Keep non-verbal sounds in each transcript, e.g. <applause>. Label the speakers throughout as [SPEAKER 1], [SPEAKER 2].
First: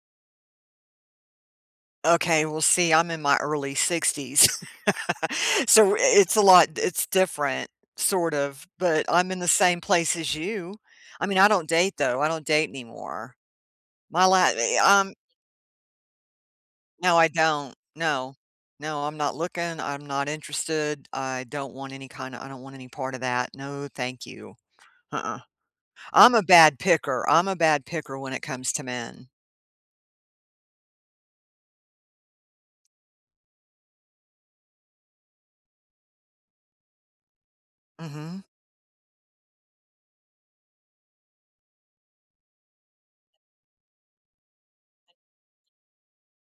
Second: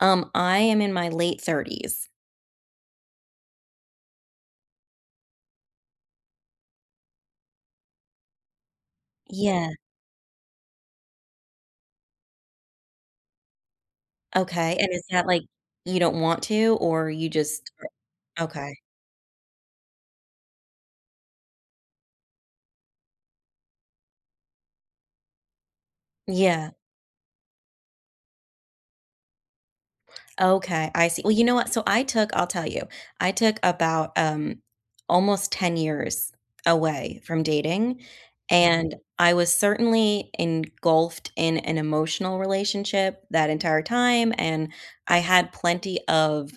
[SPEAKER 1] Um, I am in my late 30s.
[SPEAKER 2] Okay, well, see, I'm in my early 60s. <laughs> So, i it's a lot it's different, sort of, but I'm in the
[SPEAKER 1] Yeah.
[SPEAKER 2] same place as you. I mean, I don't date, though, I don't date anymore. My la
[SPEAKER 1] Okay,
[SPEAKER 2] i
[SPEAKER 1] and
[SPEAKER 2] i
[SPEAKER 1] is
[SPEAKER 2] um
[SPEAKER 1] that, like, you don't want to? Or,
[SPEAKER 2] No,
[SPEAKER 1] you
[SPEAKER 2] I
[SPEAKER 1] just
[SPEAKER 2] don't, no,
[SPEAKER 1] okay.
[SPEAKER 2] no, I'm not looking, I'm not interested, I don't want any kinda I don't want any part of that, no, thank you. Huh-uh. I'm a
[SPEAKER 1] Yeah.
[SPEAKER 2] bad picker, I'm a bad picker when it comes to men.
[SPEAKER 1] Okay, I see, well, you know what? So, I took I'll tell you, I took about, um, almost 10 years away from dating,
[SPEAKER 2] Mhm.
[SPEAKER 1] and I was certainly engulfed in an emotional relationship that entire time, and I had plenty of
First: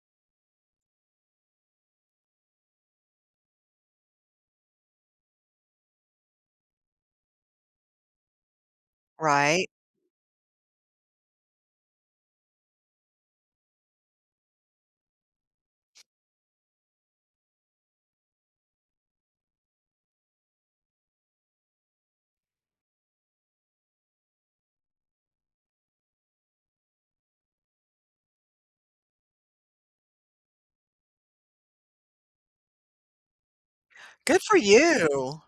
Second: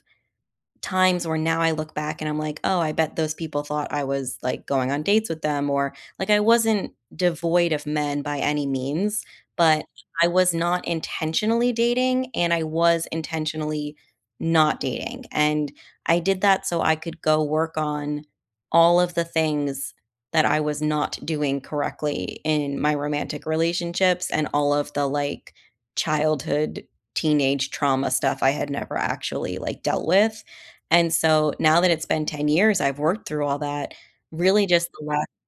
[SPEAKER 1] times where, now I look back and I'm like, "Oh, I bet those people thought I was, like, going on dates with them," or like, I wasn't devoid of men by any means,
[SPEAKER 2] Right.
[SPEAKER 1] but I was not intentionally dating and I was intentionally not dating, and I did that so I could go work on all of the things that I was not doing correctly in my romantic relationships and all of the, like, childhood, teenage trauma stuff I had never actually, like, dealt with, and so now that it's been 10 years, I've worked through all that,
[SPEAKER 2] Good for
[SPEAKER 1] really just the la
[SPEAKER 2] you.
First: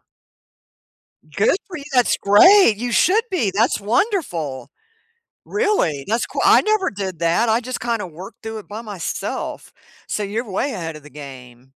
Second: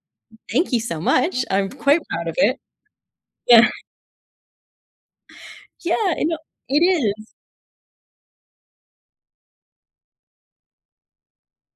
[SPEAKER 1] thank you so much,
[SPEAKER 2] Good
[SPEAKER 1] I'm
[SPEAKER 2] for you,
[SPEAKER 1] quite
[SPEAKER 2] that's
[SPEAKER 1] proud of it.
[SPEAKER 2] great, you should be,
[SPEAKER 1] Yeah.
[SPEAKER 2] that's wonderful. Really,
[SPEAKER 1] Yeah,
[SPEAKER 2] that's
[SPEAKER 1] and o
[SPEAKER 2] qui I
[SPEAKER 1] it
[SPEAKER 2] never did
[SPEAKER 1] is.
[SPEAKER 2] that, I just kinda worked through it by myself, so you're way ahead of the game.